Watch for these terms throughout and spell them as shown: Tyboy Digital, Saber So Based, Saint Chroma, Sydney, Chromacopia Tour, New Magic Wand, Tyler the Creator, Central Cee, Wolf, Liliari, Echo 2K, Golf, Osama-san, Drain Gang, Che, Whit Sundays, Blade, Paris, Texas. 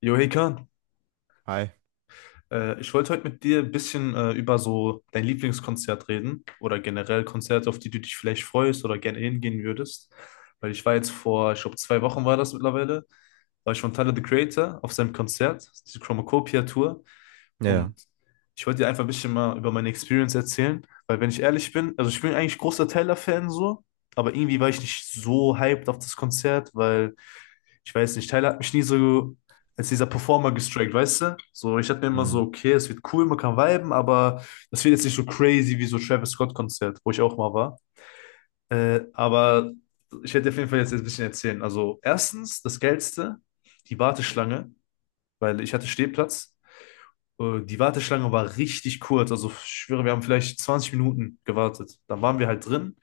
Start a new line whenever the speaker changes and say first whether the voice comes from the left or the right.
left: Jo, hey Kahn,
right: Hi.
left: ich wollte heute mit dir ein bisschen über so dein Lieblingskonzert reden oder generell Konzerte, auf die du dich vielleicht freust oder gerne hingehen würdest. Weil ich war jetzt vor, ich glaube, 2 Wochen war das mittlerweile, war ich von Tyler the Creator auf seinem Konzert, diese Chromacopia Tour.
right: Ja.
left: Und ich wollte dir einfach ein bisschen mal über meine Experience erzählen, weil wenn ich ehrlich bin, also ich bin eigentlich großer Tyler-Fan so, aber irgendwie war ich nicht so hyped auf das Konzert, weil ich weiß nicht, Tyler hat mich nie so als dieser Performer gestrikt, weißt du? So, ich hatte mir immer so,
right: Mhm.
left: okay, es wird cool, man kann viben, aber das wird jetzt nicht so crazy wie so Travis Scott-Konzert, wo ich auch mal war. Aber ich werde dir auf jeden Fall jetzt ein bisschen erzählen. Also, erstens, das Geilste, die Warteschlange, weil ich hatte Stehplatz. Die Warteschlange war richtig kurz. Also, ich schwöre, wir haben vielleicht 20 Minuten gewartet. Dann waren wir halt drin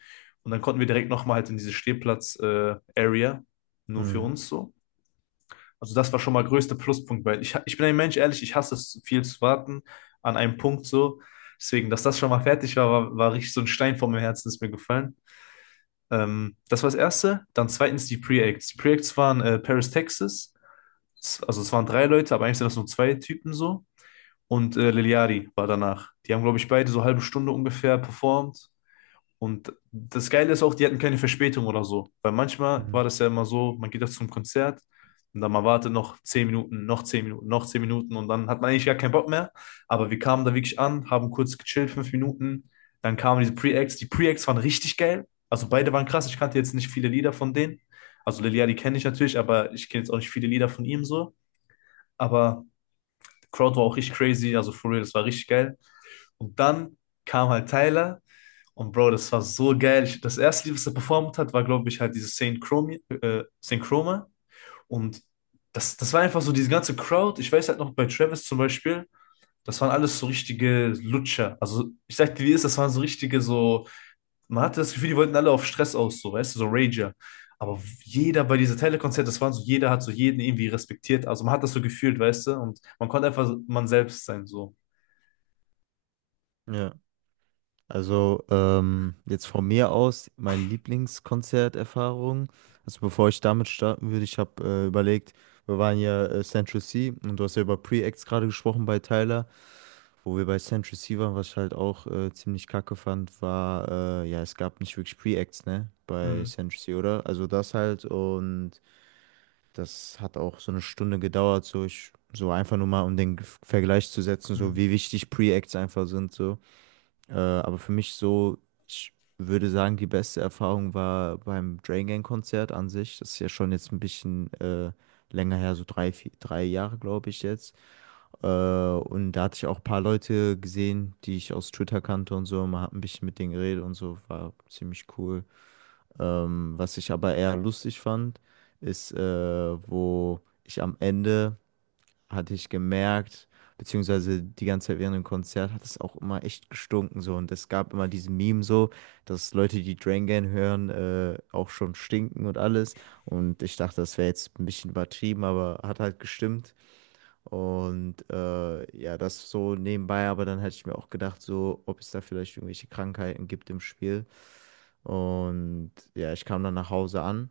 left: und dann konnten wir direkt nochmal halt in diese Stehplatz-Area, nur für
right: Mhm.
left: uns so. Also das war schon mal größter Pluspunkt, weil ich bin ein Mensch, ehrlich, ich hasse es, viel zu warten an einem Punkt so. Deswegen, dass das schon mal fertig war, war richtig so ein Stein vor meinem Herzen, ist mir gefallen. Das war das Erste. Dann zweitens die Pre-Acts. Die Pre-Acts waren Paris, Texas. Also es waren drei Leute, aber eigentlich sind das nur zwei Typen so. Und Liliari war danach. Die haben, glaube ich, beide so halbe Stunde ungefähr performt. Und das Geile ist auch, die hatten keine Verspätung oder so. Weil manchmal
right: Mhm.
left: war das ja immer so, man geht doch zum Konzert und dann man wartet noch 10 Minuten, noch 10 Minuten, noch 10 Minuten und dann hat man eigentlich gar keinen Bock mehr. Aber wir kamen da wirklich an, haben kurz gechillt, 5 Minuten. Dann kamen diese Pre-Acts. Die Pre-Acts waren richtig geil. Also beide waren krass. Ich kannte jetzt nicht viele Lieder von denen. Also Lelia, die kenne ich natürlich, aber ich kenne jetzt auch nicht viele Lieder von ihm so. Aber die Crowd war auch richtig crazy. Also for real, das war richtig geil. Und dann kam halt Tyler und Bro, das war so geil. Ich, das erste Lied, was er performt hat, war, glaube ich, halt dieses Saint Chroma, Saint Chroma. Und das war einfach so diese ganze Crowd. Ich weiß halt noch bei Travis zum Beispiel, das waren alles so richtige Lutscher. Also ich sag dir, wie es ist, das waren so richtige, so, man hatte das Gefühl, die wollten alle auf Stress aus, so, weißt du, so Rager. Aber jeder bei dieser Telekonzert, das waren so, jeder hat so jeden irgendwie respektiert. Also man hat das so gefühlt, weißt du, und man konnte einfach so man selbst sein, so.
right: Ja. Also jetzt von mir aus meine Lieblingskonzerterfahrung. Also bevor ich damit starten würde, ich habe überlegt, wir waren ja Central C und du hast ja über Pre-Acts gerade gesprochen bei Tyler, wo wir bei Central C waren, was ich halt auch ziemlich kacke fand, war, ja, es gab nicht wirklich Pre-Acts, ne, bei
left: Mhm.
right: Central C, oder? Also das halt und das hat auch so eine Stunde gedauert, so ich, so einfach nur mal, um den Vergleich zu setzen, so wie wichtig Pre-Acts einfach sind, so. Aber für mich so, ich würde sagen, die beste Erfahrung war beim Drain Gang Konzert an sich. Das ist ja schon jetzt ein bisschen länger her, so drei, vier, drei Jahre, glaube ich jetzt. Und da hatte ich auch ein paar Leute gesehen, die ich aus Twitter kannte und so, man hat ein bisschen mit denen geredet und so, war ziemlich cool. Was ich aber eher lustig fand, ist, wo ich am Ende hatte ich gemerkt, beziehungsweise die ganze Zeit während dem Konzert hat es auch immer echt gestunken so, und es gab immer diesen Meme so, dass Leute, die Drängen hören, auch schon stinken und alles, und ich dachte, das wäre jetzt ein bisschen übertrieben, aber hat halt gestimmt. Und ja, das so nebenbei, aber dann hätte ich mir auch gedacht, so, ob es da vielleicht irgendwelche Krankheiten gibt im Spiel. Und ja, ich kam dann nach Hause an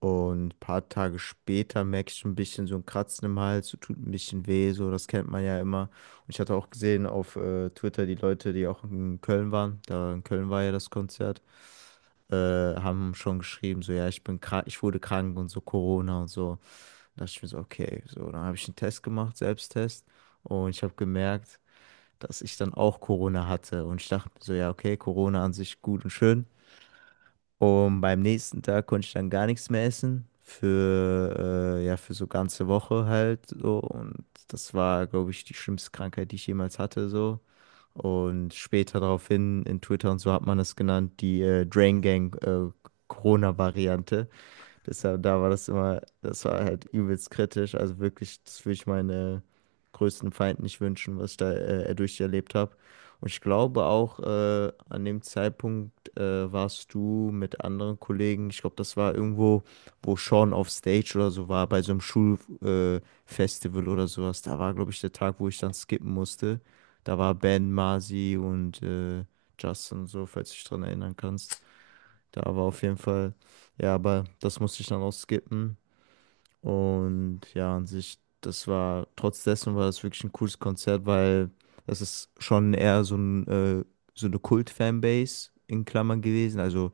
right: und ein paar Tage später merke ich schon ein bisschen so ein Kratzen im Hals, so tut ein bisschen weh, so, das kennt man ja immer. Und ich hatte auch gesehen auf Twitter, die Leute, die auch in Köln waren, da in Köln war ja das Konzert, haben schon geschrieben, so, ja, ich bin krank, ich wurde krank und so, Corona und so. Da dachte ich mir so, okay, so, dann habe ich einen Test gemacht, Selbsttest, und ich habe gemerkt, dass ich dann auch Corona hatte. Und ich dachte mir so, ja, okay, Corona an sich gut und schön. Und beim nächsten Tag konnte ich dann gar nichts mehr essen. Für, ja, für so ganze Woche halt so. Und das war, glaube ich, die schlimmste Krankheit, die ich jemals hatte, so. Und später daraufhin in Twitter und so hat man es genannt, die Drain Gang Corona-Variante. Deshalb, da war das immer, das war halt übelst kritisch. Also wirklich, das würde ich meine größten Feinden nicht wünschen, was ich da durcherlebt habe. Und ich glaube auch, an dem Zeitpunkt warst du mit anderen Kollegen, ich glaube, das war irgendwo, wo Sean auf Stage oder so war, bei so einem Schulfestival Festival oder sowas. Da war, glaube ich, der Tag, wo ich dann skippen musste. Da war Ben, Marzi und Justin und so, falls du dich dran erinnern kannst. Da war auf jeden Fall, ja, aber das musste ich dann auch skippen. Und ja, an sich, das war, trotz dessen war das wirklich ein cooles Konzert, weil das ist schon eher so ein, so eine Kult-Fanbase in Klammern gewesen. Also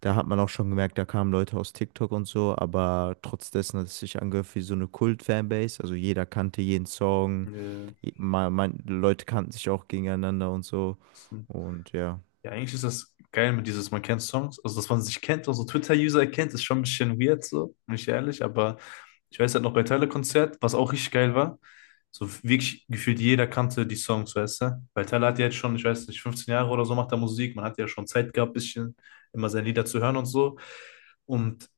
right: da hat man auch schon gemerkt, da kamen Leute aus TikTok und so, aber trotz dessen hat es sich angehört wie so eine Kult-Fanbase. Also jeder kannte jeden Song,
left: Mhm.
right: man, Leute kannten sich auch gegeneinander und so.
left: Ja.
right: Und ja.
left: Ja, eigentlich ist das geil mit dieses, man kennt Songs, also dass man sich kennt, also Twitter-User kennt, ist schon ein bisschen weird, so, bin ich ehrlich, aber ich weiß halt noch bei Tyler-Konzert, was auch richtig geil war, so wirklich gefühlt jeder kannte die Songs, weißt du, weil Tyler hat ja jetzt schon, ich weiß nicht, 15 Jahre oder so macht er Musik, man hat ja schon Zeit gehabt, bisschen immer seine Lieder zu hören und so, und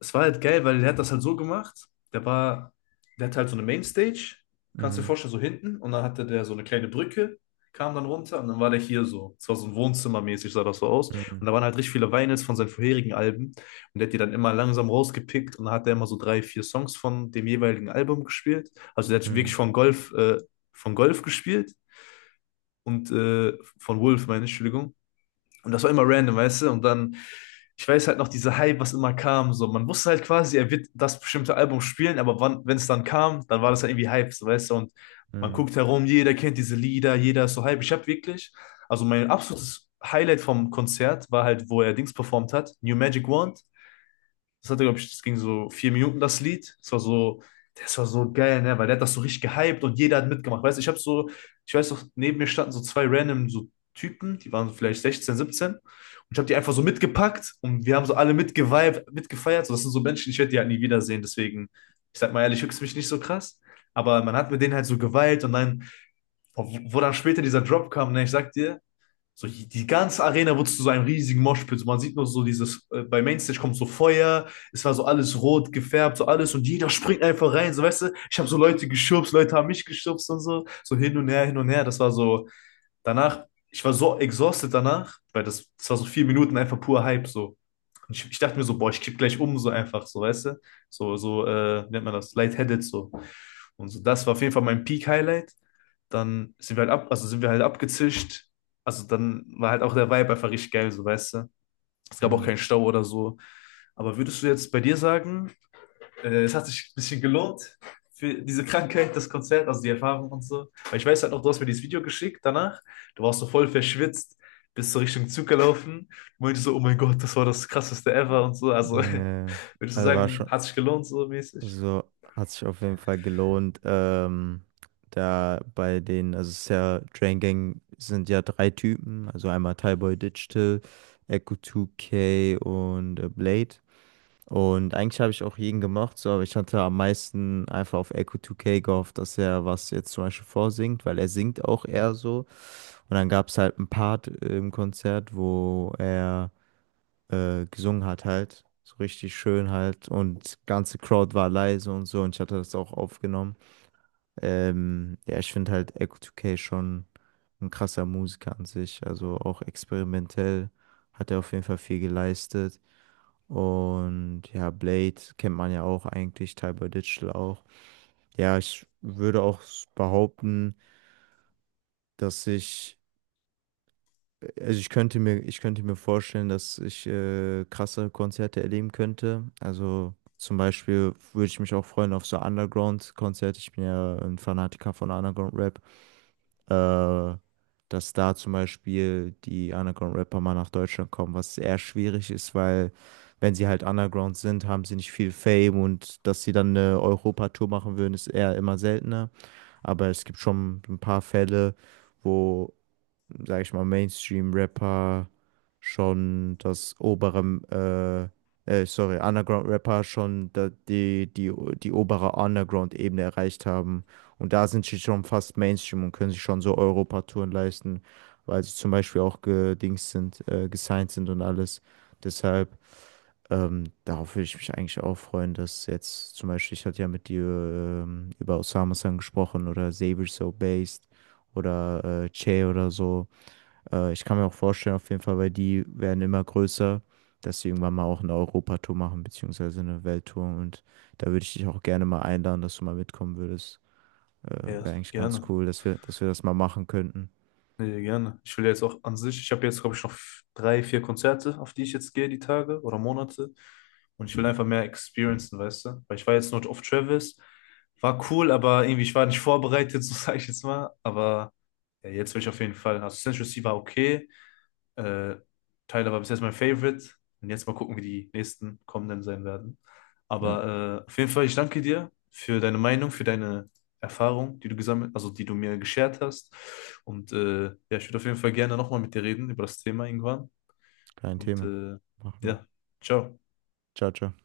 left: es war halt geil, weil der hat das halt so gemacht. Der war, Der hatte halt so eine Mainstage, kannst du dir
right: Mm,
left: vorstellen, so hinten. Und dann hatte der so eine kleine Brücke, kam dann runter und dann war der hier so. Es war so ein Wohnzimmermäßig, sah das so aus. Und
right: mm,
left: da waren halt richtig viele Vinyls von seinen vorherigen Alben. Und der hat die dann immer langsam rausgepickt und dann hat er immer so drei, vier Songs von dem jeweiligen Album gespielt. Also der hat wirklich
right: mm,
left: von Golf gespielt und von Wolf, meine ich, Entschuldigung. Und das war immer random, weißt du? Und dann, ich weiß halt noch, diese Hype, was immer kam, so. Man wusste halt quasi, er wird das bestimmte Album spielen, aber wann, wenn es dann kam, dann war das halt irgendwie Hype, so, weißt du? Und man
right: mm,
left: guckt herum, jeder kennt diese Lieder, jeder ist so Hype. Ich habe wirklich, also mein absolutes Highlight vom Konzert war halt, wo er Dings performt hat, New Magic Wand, das hatte, glaube ich, das ging so 4 Minuten, das Lied. Das war so, das, war so geil, ne? Weil der hat das so richtig gehypt und jeder hat mitgemacht. Weißt du, ich habe so, ich weiß noch, neben mir standen so zwei random so Typen, die waren so vielleicht 16, 17 Und ich habe die einfach so mitgepackt und wir haben so alle mitgeweibt, mitgefeiert. So, das sind so Menschen, ich werde die halt nie wiedersehen. Deswegen, ich sag mal ehrlich, höchst mich nicht so krass. Aber man hat mit denen halt so geweilt, und dann, wo wo dann später dieser Drop kam, ne, ich sag dir, so, die ganze Arena wurde zu so einem riesigen Moshpit. So, man sieht nur so dieses, bei Mainstage kommt so Feuer, es war so alles rot gefärbt, so alles und jeder springt einfach rein. So, weißt du, ich habe so Leute geschubst, Leute haben mich geschubst und so, so hin und her, hin und her. Das war so, danach, ich war so exhausted danach, weil das war so 4 Minuten einfach pur Hype, so. Und ich dachte mir so, boah, ich kipp gleich um, so einfach, so, weißt du, so, so, wie nennt man das, lightheaded, so. Und so, das war auf jeden Fall mein Peak-Highlight. Dann sind wir halt ab, also sind wir halt abgezischt. Also dann war halt auch der Vibe einfach richtig geil, so weißt du. Es gab auch
right: mm.
left: keinen Stau oder so. Aber würdest du jetzt bei dir sagen, es hat sich ein bisschen gelohnt für diese Krankheit, das Konzert, also die Erfahrung und so? Weil ich weiß halt noch, du hast mir dieses Video geschickt danach. Du warst so voll verschwitzt, bist so Richtung Zug gelaufen, meinte so, oh mein Gott, das war das krasseste ever und so. Also
right: Nee,
left: würdest du
right: also war
left: sagen,
right: schon,
left: hat sich gelohnt so mäßig?
right: also hat sich auf jeden Fall gelohnt. Da bei den, also es ist ja, Drain Gang sind ja drei Typen, also einmal Tyboy Digital, Echo 2K und Blade. Und eigentlich habe ich auch jeden gemocht, so, aber ich hatte am meisten einfach auf Echo 2K gehofft, dass er was jetzt zum Beispiel vorsingt, weil er singt auch eher so. Und dann gab es halt ein Part im Konzert, wo er gesungen hat halt. So richtig schön halt. Und ganze Crowd war leise und so. Und ich hatte das auch aufgenommen. Ja, ich finde halt Echo 2K schon ein krasser Musiker an sich. Also auch experimentell hat er auf jeden Fall viel geleistet. Und ja, Blade kennt man ja auch eigentlich, Tyler Digital auch. Ja, ich würde auch behaupten, dass ich, also ich könnte mir vorstellen, dass ich krasse Konzerte erleben könnte. Also zum Beispiel würde ich mich auch freuen auf so Underground-Konzerte. Ich bin ja ein Fanatiker von Underground-Rap. Äh, Dass da zum Beispiel die Underground-Rapper mal nach Deutschland kommen, was eher schwierig ist, weil wenn sie halt Underground sind, haben sie nicht viel Fame, und dass sie dann eine Europa-Tour machen würden, ist eher immer seltener. Aber es gibt schon ein paar Fälle, wo, sage ich mal, Mainstream-Rapper schon das obere, sorry, Underground-Rapper schon da, die obere Underground-Ebene erreicht haben. Und da sind sie schon fast Mainstream und können sich schon so Europatouren leisten, weil sie zum Beispiel auch gedings sind, gesigned sind und alles. Deshalb, darauf würde ich mich eigentlich auch freuen, dass jetzt zum Beispiel, ich hatte ja mit dir über Osama-san gesprochen oder Saber So Based oder Che oder so. Ich kann mir auch vorstellen, auf jeden Fall, weil die werden immer größer, dass sie irgendwann mal auch eine Europatour machen, beziehungsweise eine Welttour. Und da würde ich dich auch gerne mal einladen, dass du mal mitkommen würdest.
left: Ja,
right: Wäre eigentlich ganz
left: gerne.
right: cool, dass wir das mal machen könnten.
left: Nee, gerne. Ich will jetzt auch an sich, ich habe jetzt, glaube ich, noch drei, vier Konzerte, auf die ich jetzt gehe, die Tage oder Monate. Und ich will einfach mehr experiencen, weißt du? Weil ich war jetzt nur auf Travis, war cool, aber irgendwie, ich war nicht vorbereitet, so sage ich jetzt mal. Aber ja, jetzt will ich auf jeden Fall. Also Central Cee war okay. Äh, Tyler war bis jetzt mein Favorite. Und jetzt mal gucken, wie die nächsten kommenden sein werden.
right: Ja,
left: Aber auf jeden Fall, ich danke dir für deine Meinung, für deine Erfahrung, die du gesammelt, also die du mir geshared hast. Und ja, ich würde auf jeden Fall gerne nochmal mit dir reden über das Thema irgendwann.
right: kein
left: Und
right: Thema. Machen wir.
left: ja, ciao.
right: Ciao, ciao.